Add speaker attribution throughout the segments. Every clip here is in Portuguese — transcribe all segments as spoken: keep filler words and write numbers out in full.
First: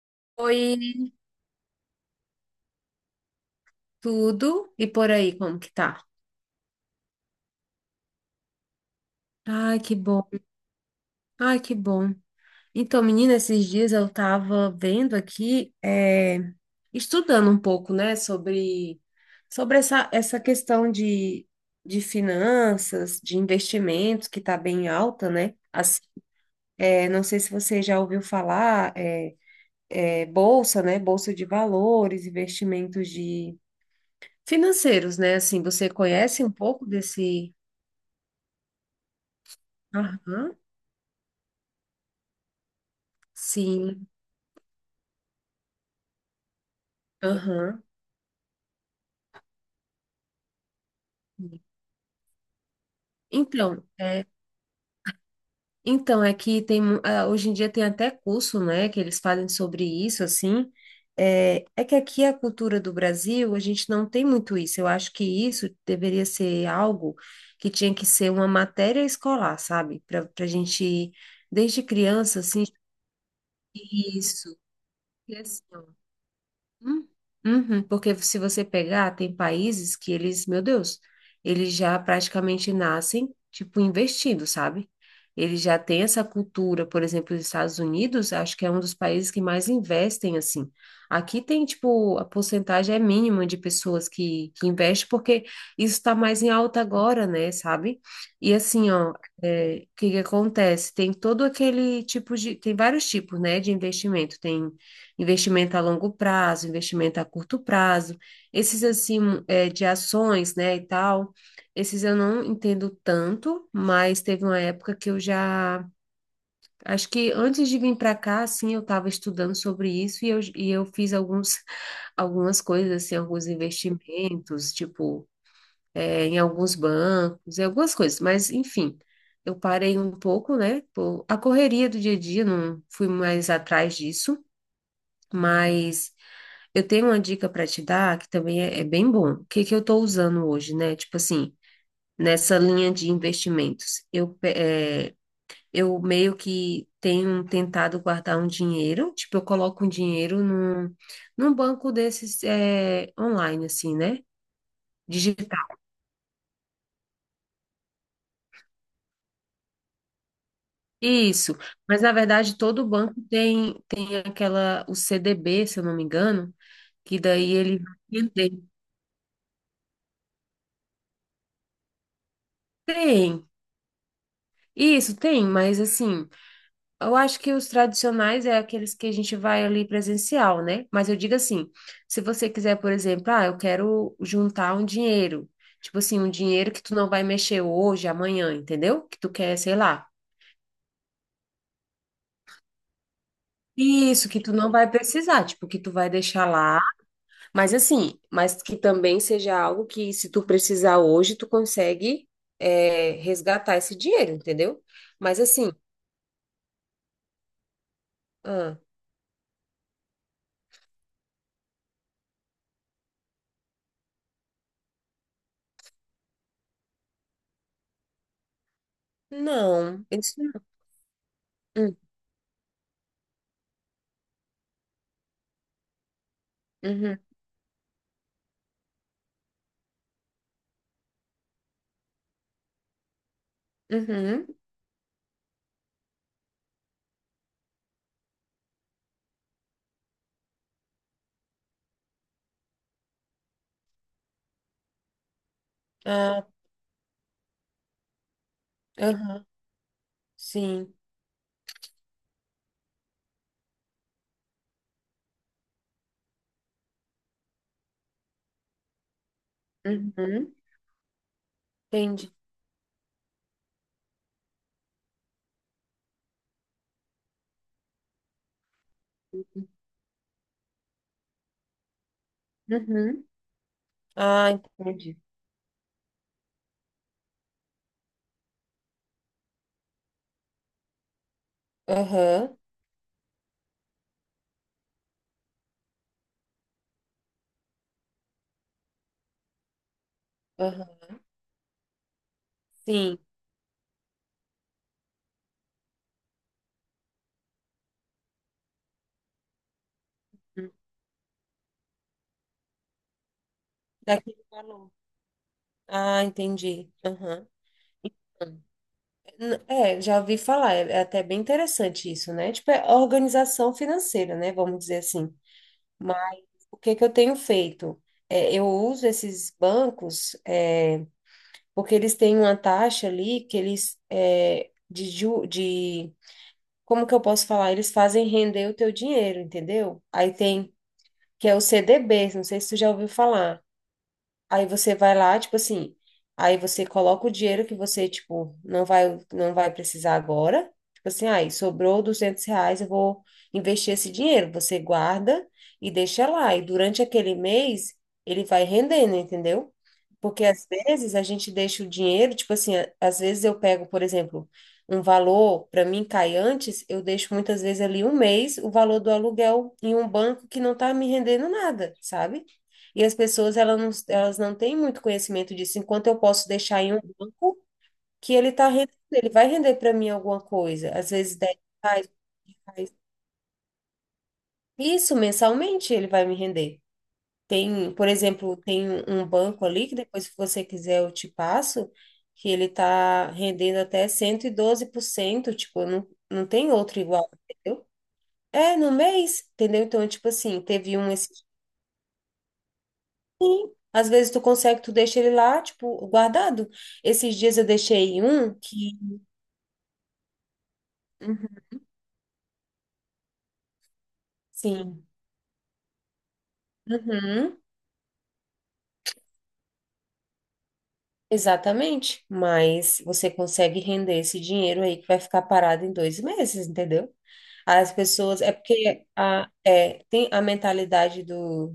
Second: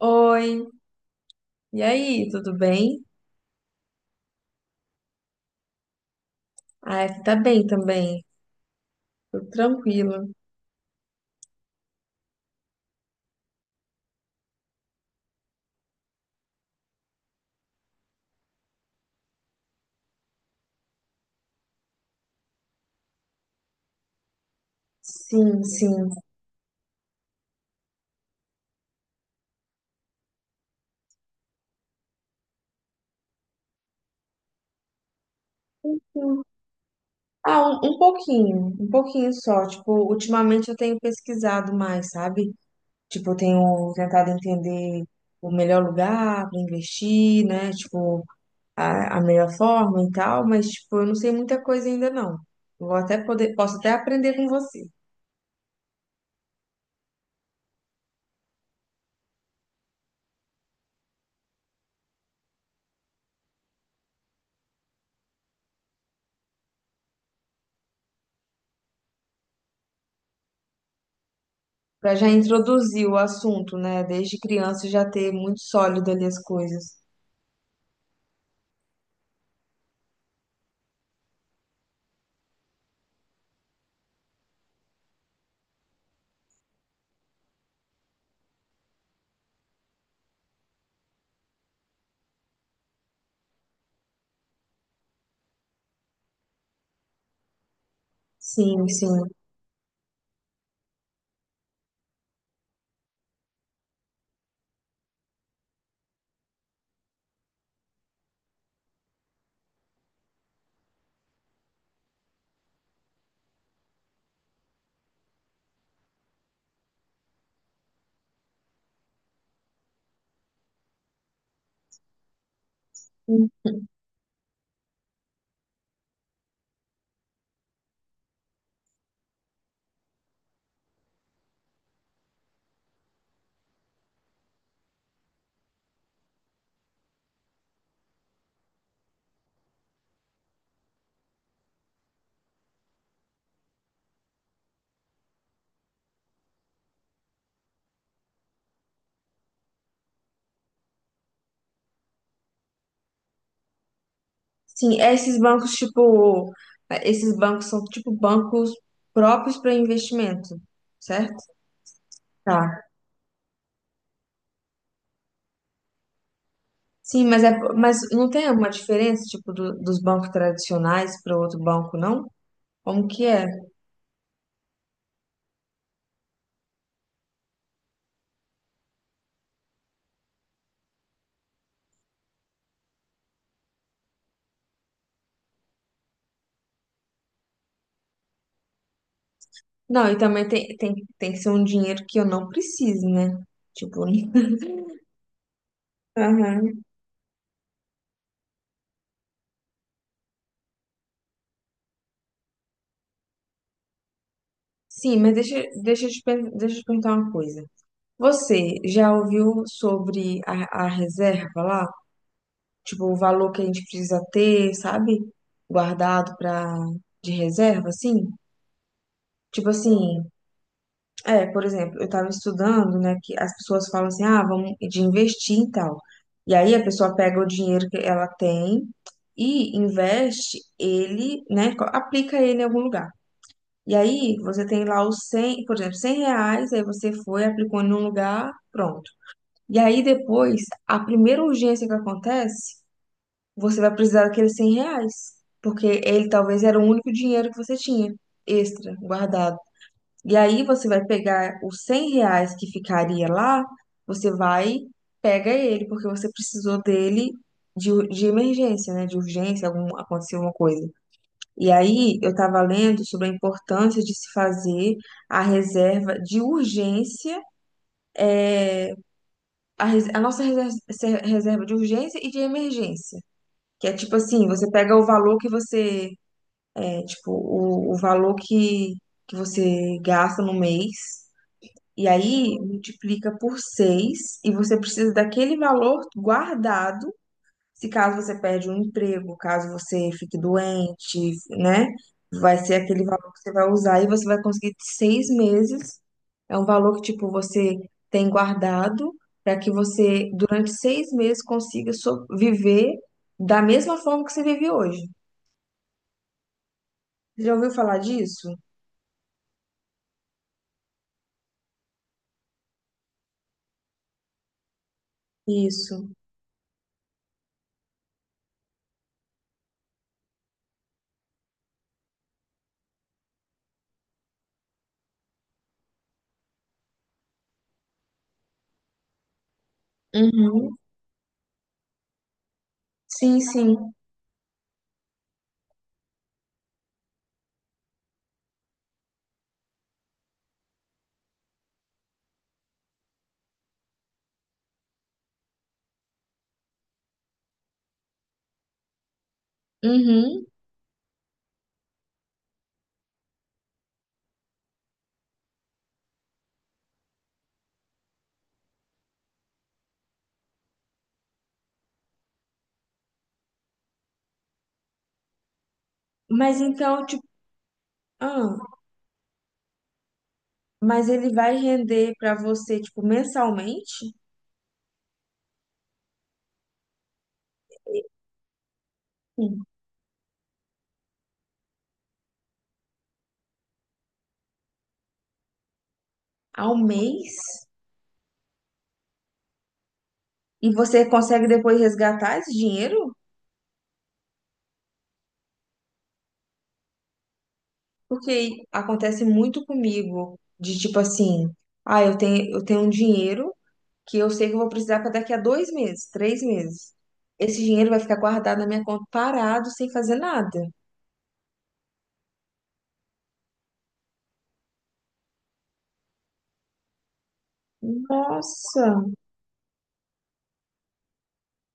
Speaker 1: Oi,
Speaker 2: Oi,
Speaker 1: e aí, tudo bem?
Speaker 2: tudo e por aí, como que tá?
Speaker 1: Ah, aqui tá bem também, tudo
Speaker 2: Ai, que bom.
Speaker 1: tranquilo.
Speaker 2: Ai, que bom. Então, menina, esses dias eu tava vendo aqui, é, estudando um pouco, né, sobre, sobre essa, essa questão de, de finanças, de investimentos, que tá bem alta, né?
Speaker 1: Sim,
Speaker 2: Assim,
Speaker 1: sim.
Speaker 2: é, não sei se você já ouviu falar, é, é, bolsa, né? Bolsa de valores, investimentos de financeiros, né? Assim, você conhece um pouco desse.
Speaker 1: Ah, um, um pouquinho, um pouquinho só. Tipo,
Speaker 2: Aham.
Speaker 1: ultimamente eu tenho pesquisado mais, sabe? Tipo, eu tenho
Speaker 2: Sim.
Speaker 1: tentado entender o melhor lugar para investir, né?
Speaker 2: Aham.
Speaker 1: Tipo, a, a melhor forma e tal, mas, tipo, eu não sei muita coisa ainda não. Eu Vou até poder, posso
Speaker 2: Então,
Speaker 1: até
Speaker 2: é,
Speaker 1: aprender com você.
Speaker 2: então é que tem mu- ah, hoje em dia tem até curso, né, que eles fazem sobre isso assim. É, é que aqui a cultura do Brasil, a gente não tem muito isso. Eu acho que isso deveria ser algo que tinha que ser uma matéria escolar, sabe? Para para a gente, desde
Speaker 1: Pra já
Speaker 2: criança, assim,
Speaker 1: introduzir o assunto, né? Desde
Speaker 2: isso.
Speaker 1: criança já ter muito sólido ali as coisas.
Speaker 2: Hum, uhum, porque se você pegar, tem países que eles, meu Deus, eles já praticamente nascem, tipo, investidos, sabe? Eles já têm essa cultura, por exemplo, os Estados Unidos, acho que é um dos países que mais investem, assim. Aqui tem, tipo, a porcentagem é mínima de pessoas que, que investem, porque isso está mais em alta agora, né, sabe? E
Speaker 1: Sim,
Speaker 2: assim, ó,
Speaker 1: sim.
Speaker 2: é, o que que acontece? Tem todo aquele tipo de, tem vários tipos, né, de investimento. Tem investimento a longo prazo, investimento a curto prazo, esses assim é, de ações, né, e tal, esses eu não entendo tanto, mas teve uma época que eu já, acho que antes de vir para cá, assim, eu estava estudando sobre isso e eu, e eu fiz alguns, algumas coisas, assim, alguns investimentos, tipo, é, em alguns bancos, em algumas coisas, mas enfim. Eu parei um pouco, né? Por a correria do dia a dia, não fui mais atrás disso, mas eu tenho uma dica para te dar que também é, é bem bom. O que que eu estou usando hoje, né? Tipo assim, nessa linha de investimentos, eu, pe- é, eu meio que tenho tentado guardar um dinheiro, tipo, eu coloco um dinheiro num, num banco desses é, online, assim, né?
Speaker 1: Sim, esses
Speaker 2: Digital.
Speaker 1: bancos, tipo, esses bancos são tipo bancos próprios para investimento, certo?
Speaker 2: Isso. Mas na verdade,
Speaker 1: Tá.
Speaker 2: todo banco tem, tem aquela, o C D B, se eu não me engano, que
Speaker 1: Sim, mas,
Speaker 2: daí
Speaker 1: é,
Speaker 2: ele vai
Speaker 1: mas não tem
Speaker 2: vender.
Speaker 1: alguma diferença, tipo, do- dos bancos tradicionais para outro banco, não? Como que é?
Speaker 2: Tem. Isso, tem, mas assim. Eu acho que os tradicionais é aqueles que a gente vai ali presencial, né? Mas eu digo assim, se você quiser, por exemplo, ah, eu quero juntar um dinheiro, tipo assim, um dinheiro que tu não vai mexer hoje, amanhã, entendeu? Que tu quer, sei
Speaker 1: Não,
Speaker 2: lá.
Speaker 1: e também tem, tem, tem que ser um dinheiro que eu não preciso, né? Tipo,
Speaker 2: Isso, que tu não vai precisar, tipo, que tu vai deixar lá,
Speaker 1: Aham.
Speaker 2: mas assim, mas que também seja algo que se tu precisar hoje, tu consegue é, resgatar esse dinheiro, entendeu?
Speaker 1: Sim, mas
Speaker 2: Mas
Speaker 1: deixa,
Speaker 2: assim,
Speaker 1: deixa, eu te, per- deixa eu te perguntar uma coisa. Você
Speaker 2: ah,
Speaker 1: já ouviu sobre a, a reserva lá? Tipo, o valor que a gente precisa ter, sabe? Guardado para de reserva, assim. Tipo
Speaker 2: não,
Speaker 1: assim,
Speaker 2: isso não.
Speaker 1: é, por
Speaker 2: Hum,
Speaker 1: exemplo, eu tava estudando, né, que as pessoas falam assim, ah, vamos de investir e tal. E aí a pessoa
Speaker 2: uhum,
Speaker 1: pega o dinheiro que ela tem e investe ele, né, co- aplica ele em algum lugar. E aí
Speaker 2: uhum.
Speaker 1: você tem lá os cem, por exemplo, cem reais, aí você foi, aplicou em um lugar, pronto. E aí depois, a primeira urgência que acontece, você vai precisar daqueles cem reais, porque ele
Speaker 2: Ah,
Speaker 1: talvez era o único dinheiro que você tinha extra
Speaker 2: aham,
Speaker 1: guardado. E aí você
Speaker 2: sim.
Speaker 1: vai pegar os cem reais que ficaria lá, você vai, pega ele, porque você precisou dele de, ur- de emergência, né? De urgência, algum, aconteceu alguma
Speaker 2: Uhum.
Speaker 1: coisa. E aí
Speaker 2: Entendi.
Speaker 1: eu estava lendo sobre a importância de se fazer a reserva de urgência, a, res- a nossa reserva reserva de urgência e de emergência.
Speaker 2: Uhum.
Speaker 1: Que é tipo assim,
Speaker 2: Ah,
Speaker 1: você pega o
Speaker 2: entendi.
Speaker 1: valor que você é, tipo, o, o valor que, que você gasta no mês, e aí
Speaker 2: Aham,
Speaker 1: multiplica por seis e você precisa daquele valor guardado, se caso você perde um emprego, caso você fique
Speaker 2: aham.
Speaker 1: doente, né? Vai ser aquele
Speaker 2: Sim.
Speaker 1: valor que você vai usar e você vai conseguir seis meses. É um valor que, tipo, você tem guardado para que você,
Speaker 2: Hum.
Speaker 1: durante seis meses, consiga so- viver da mesma forma que você
Speaker 2: Daquele
Speaker 1: vive
Speaker 2: valor.
Speaker 1: hoje.
Speaker 2: Ah, entendi.
Speaker 1: Você
Speaker 2: Aham.
Speaker 1: já ouviu falar disso?
Speaker 2: Hum. N- É, já ouvi falar, é é até bem interessante isso, né? Tipo, é organização financeira, né? Vamos dizer assim.
Speaker 1: Isso.
Speaker 2: Mas o que que eu tenho feito? É, eu uso esses bancos, é, porque eles têm uma taxa ali que eles, é, de, ju- de como que eu posso falar? Eles fazem render o teu dinheiro, entendeu? Aí tem,
Speaker 1: Uhum.
Speaker 2: que é o C D Bs, não sei se tu já ouviu
Speaker 1: Sim,
Speaker 2: falar.
Speaker 1: sim.
Speaker 2: Aí você vai lá, tipo assim, aí você coloca o dinheiro que você, tipo, não vai, não vai precisar agora. Tipo assim, aí sobrou duzentos reais, eu vou investir esse dinheiro. Você guarda e deixa lá. E durante aquele mês, ele vai rendendo, entendeu? Porque
Speaker 1: Uhum.
Speaker 2: às vezes a gente deixa o dinheiro, tipo assim, a- às vezes eu pego, por exemplo, um valor, para mim cai antes, eu deixo muitas vezes ali um mês o valor do aluguel em um banco que não tá me rendendo nada, sabe? E as pessoas elas não, elas não têm muito conhecimento disso, enquanto eu posso
Speaker 1: Mas
Speaker 2: deixar em um
Speaker 1: então, tipo,
Speaker 2: banco que ele
Speaker 1: ah,
Speaker 2: tá rendendo, ele vai render para mim alguma coisa,
Speaker 1: mas
Speaker 2: às
Speaker 1: ele
Speaker 2: vezes
Speaker 1: vai
Speaker 2: dez reais,
Speaker 1: render pra você,
Speaker 2: mas
Speaker 1: tipo, mensalmente?
Speaker 2: isso mensalmente ele vai me render. Tem, por exemplo, tem um um
Speaker 1: Sim.
Speaker 2: banco ali que depois, se você quiser, eu te passo, que ele tá rendendo até cento e doze por cento tipo, não, não tem
Speaker 1: Ao
Speaker 2: outro igual,
Speaker 1: mês?
Speaker 2: entendeu? É, no mês, entendeu? Então, tipo assim,
Speaker 1: E
Speaker 2: teve
Speaker 1: você
Speaker 2: um esse.
Speaker 1: consegue depois resgatar esse dinheiro?
Speaker 2: Às vezes tu consegue, tu deixa ele lá, tipo, guardado. Esses dias eu deixei um
Speaker 1: Porque
Speaker 2: que.
Speaker 1: acontece muito comigo, de tipo
Speaker 2: Uhum,
Speaker 1: assim, ah, eu tenho, eu tenho um dinheiro que eu sei que eu vou precisar
Speaker 2: sim.
Speaker 1: para daqui a dois meses, três meses.
Speaker 2: Uhum,
Speaker 1: Esse dinheiro vai ficar guardado na minha conta parado, sem fazer nada.
Speaker 2: exatamente. Mas você consegue render esse dinheiro aí que vai ficar parado em dois meses, entendeu? As pessoas, é
Speaker 1: Nossa!
Speaker 2: porque a, é, tem a mentalidade do,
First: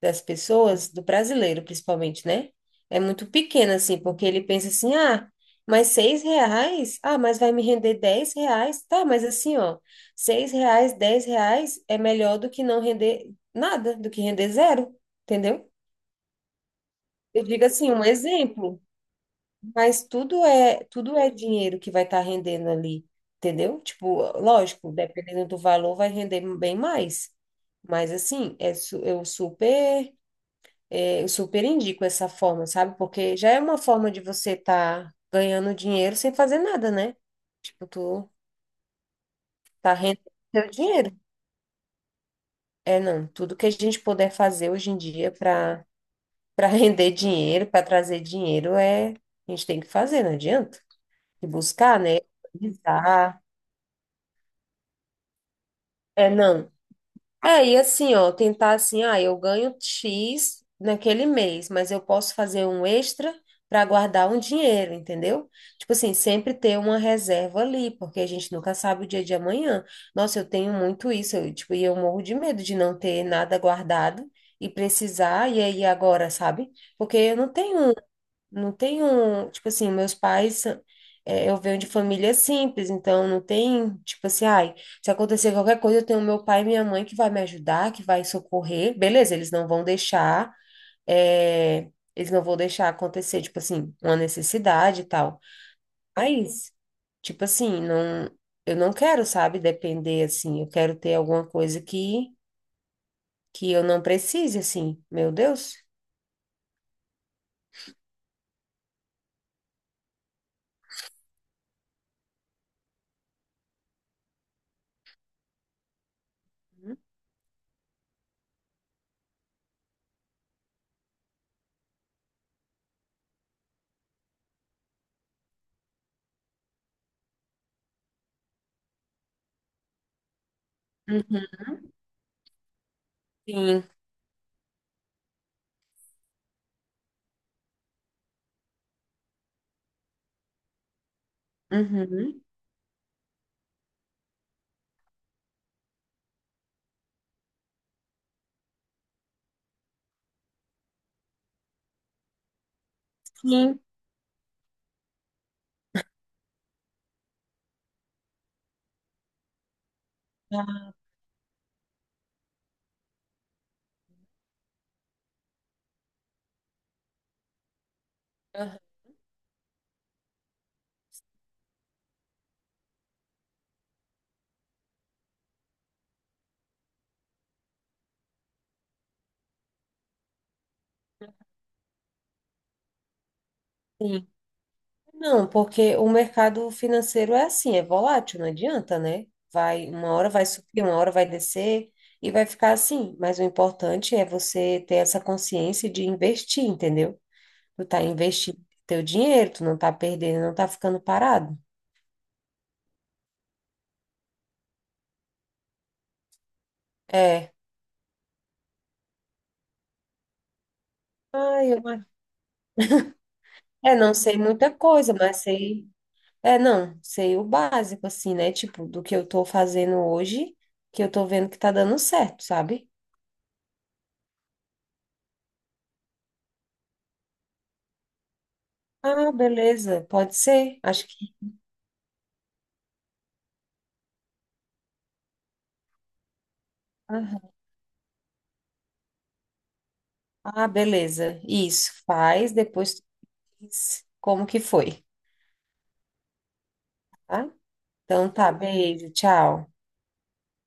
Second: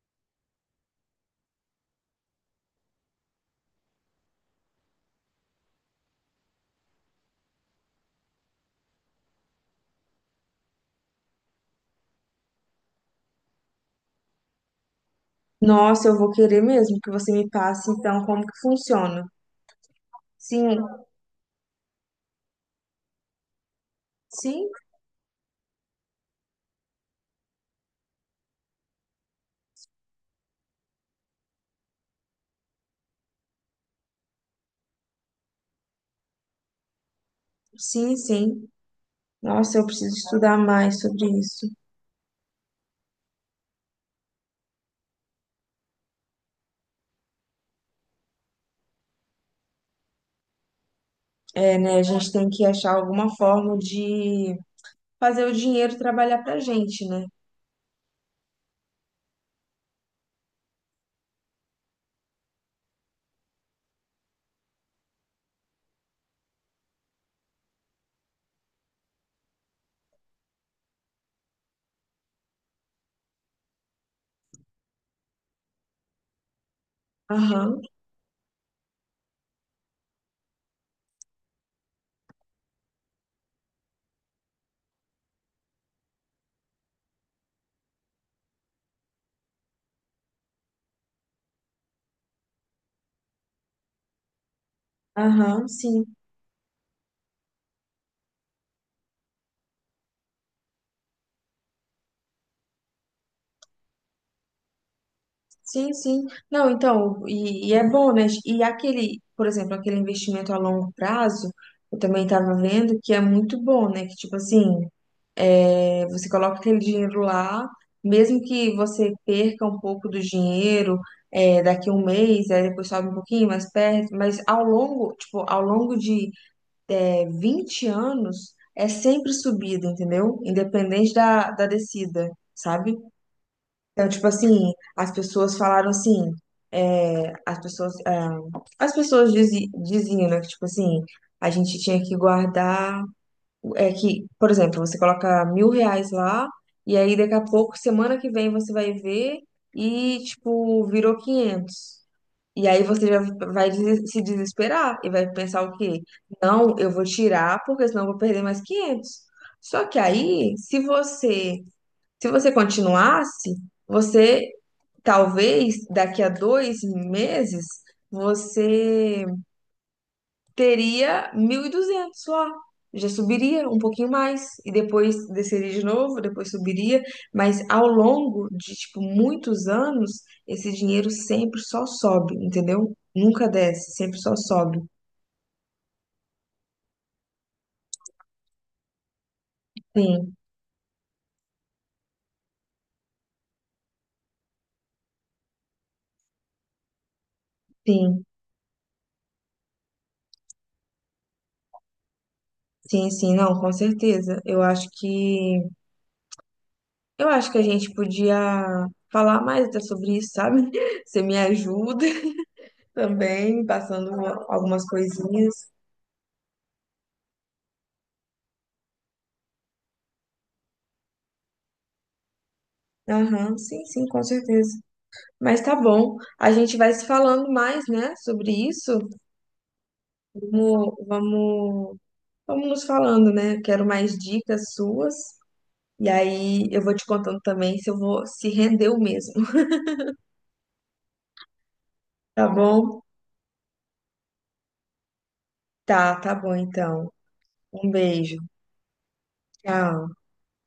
Speaker 2: das pessoas, do brasileiro principalmente, né? É muito pequena, assim, porque ele pensa assim, ah, mas seis reais? Ah, mas vai me render dez reais? Tá, mas assim, ó, seis reais, dez reais é melhor do que não render nada, do que render zero, entendeu?
Speaker 1: Nossa, eu vou querer mesmo que você
Speaker 2: Eu
Speaker 1: me
Speaker 2: digo
Speaker 1: passe,
Speaker 2: assim, um
Speaker 1: então, como que
Speaker 2: exemplo.
Speaker 1: funciona.
Speaker 2: Mas tudo
Speaker 1: Sim,
Speaker 2: é, tudo é dinheiro que vai estar rendendo ali, entendeu? Tipo,
Speaker 1: sim,
Speaker 2: lógico, dependendo do valor, vai render bem mais. Mas assim, é, su- eu super, é, eu super indico essa forma, sabe? Porque já é uma forma de você estar ganhando dinheiro sem fazer nada, né? Tipo,
Speaker 1: sim,
Speaker 2: tu
Speaker 1: sim. Nossa, eu
Speaker 2: tá
Speaker 1: preciso
Speaker 2: rendendo
Speaker 1: estudar
Speaker 2: seu
Speaker 1: mais
Speaker 2: dinheiro.
Speaker 1: sobre isso.
Speaker 2: É, não, tudo que a gente puder fazer hoje em dia para para render dinheiro, para trazer dinheiro, é, a gente tem que fazer, não adianta. E
Speaker 1: É, né?
Speaker 2: buscar,
Speaker 1: A
Speaker 2: né?
Speaker 1: gente tem que achar alguma forma de fazer o dinheiro
Speaker 2: É,
Speaker 1: trabalhar pra
Speaker 2: não.
Speaker 1: gente, né?
Speaker 2: É, e assim, ó, tentar assim, ah, eu ganho X naquele mês, mas eu posso fazer um extra para guardar um dinheiro, entendeu? Tipo assim, sempre ter uma reserva ali, porque a gente nunca sabe o dia de amanhã. Nossa, eu tenho muito isso, eu, tipo, e eu morro de medo de não ter nada guardado e precisar, e aí agora, sabe? Porque eu não
Speaker 1: Aham,
Speaker 2: tenho não tem um, tipo assim, meus pais, é, eu venho de família simples, então não tem, tipo assim, ai, se acontecer qualquer coisa, eu tenho meu pai e minha mãe que vai me ajudar, que vai socorrer, beleza, eles não vão deixar, é, eles não vão deixar acontecer, tipo assim, uma necessidade e tal.
Speaker 1: aham, sim,
Speaker 2: Mas, tipo assim, não, eu não quero, sabe, depender, assim, eu quero ter alguma coisa que, que eu não precise, assim, meu Deus.
Speaker 1: sim, sim. Não, então, e, e é bom, né? E aquele, por exemplo, aquele investimento a longo prazo, eu também estava vendo que é muito bom, né? Que, tipo assim, É, você coloca aquele dinheiro lá, mesmo que você perca um pouco do dinheiro, é, daqui a um mês, aí depois sobe um pouquinho mais perto, mas ao longo, tipo, ao longo de é, vinte anos, é sempre subida, entendeu? Independente da,
Speaker 2: Uhum.
Speaker 1: da descida, sabe?
Speaker 2: Sim.
Speaker 1: Então, tipo assim, as pessoas falaram assim, é, as pessoas, é, as pessoas dizi- diziam, né, que, tipo assim, a gente tinha que
Speaker 2: Uhum.
Speaker 1: guardar. É que, por exemplo, você coloca mil reais lá, e aí daqui a pouco, semana que vem, você vai ver e, tipo, virou quinhentos. E aí você já vai
Speaker 2: Sim.
Speaker 1: des- se desesperar e vai pensar o quê? Não, eu vou tirar porque senão eu vou perder mais quinhentos. Só que aí, se você, se você continuasse, você talvez daqui a dois meses,
Speaker 2: Ah,
Speaker 1: você teria mil e duzentos lá. Já subiria um pouquinho mais e depois desceria de novo, depois subiria, mas ao longo de tipo muitos anos, esse dinheiro sempre só sobe, entendeu? Nunca desce, sempre
Speaker 2: sim.
Speaker 1: só sobe.
Speaker 2: Não, porque o mercado financeiro é assim, é volátil, não adianta, né? Vai, uma hora
Speaker 1: Sim,
Speaker 2: vai subir, uma hora vai descer e vai ficar assim. Mas o importante é você ter essa consciência de investir, entendeu? Tu tá
Speaker 1: sim.
Speaker 2: investindo teu dinheiro, tu não tá perdendo, não tá ficando parado.
Speaker 1: Sim, sim, não, com certeza. Eu acho que eu acho
Speaker 2: É.
Speaker 1: que a gente podia falar mais até sobre isso, sabe? Você me
Speaker 2: Ai, eu,
Speaker 1: ajuda também,
Speaker 2: é,
Speaker 1: passando
Speaker 2: não sei muita
Speaker 1: algumas
Speaker 2: coisa, mas
Speaker 1: coisinhas.
Speaker 2: sei. É, não, sei o básico, assim, né? Tipo, do que eu tô fazendo hoje, que eu tô vendo que tá dando certo, sabe?
Speaker 1: Aham, sim, sim, com certeza. Mas tá bom, a gente vai se falando mais, né, sobre isso.
Speaker 2: Ah, beleza, pode ser.
Speaker 1: Vamos,
Speaker 2: Acho que.
Speaker 1: vamos, vamos nos falando, né? Quero mais dicas suas. E aí eu vou te contando também se eu vou se rendeu mesmo,
Speaker 2: Ah, beleza. Isso,
Speaker 1: tá
Speaker 2: faz, depois
Speaker 1: bom?
Speaker 2: tu diz como que foi,
Speaker 1: Tá, tá bom então.
Speaker 2: tá?
Speaker 1: Um
Speaker 2: Então
Speaker 1: beijo.
Speaker 2: tá, beijo, tchau.
Speaker 1: Tchau.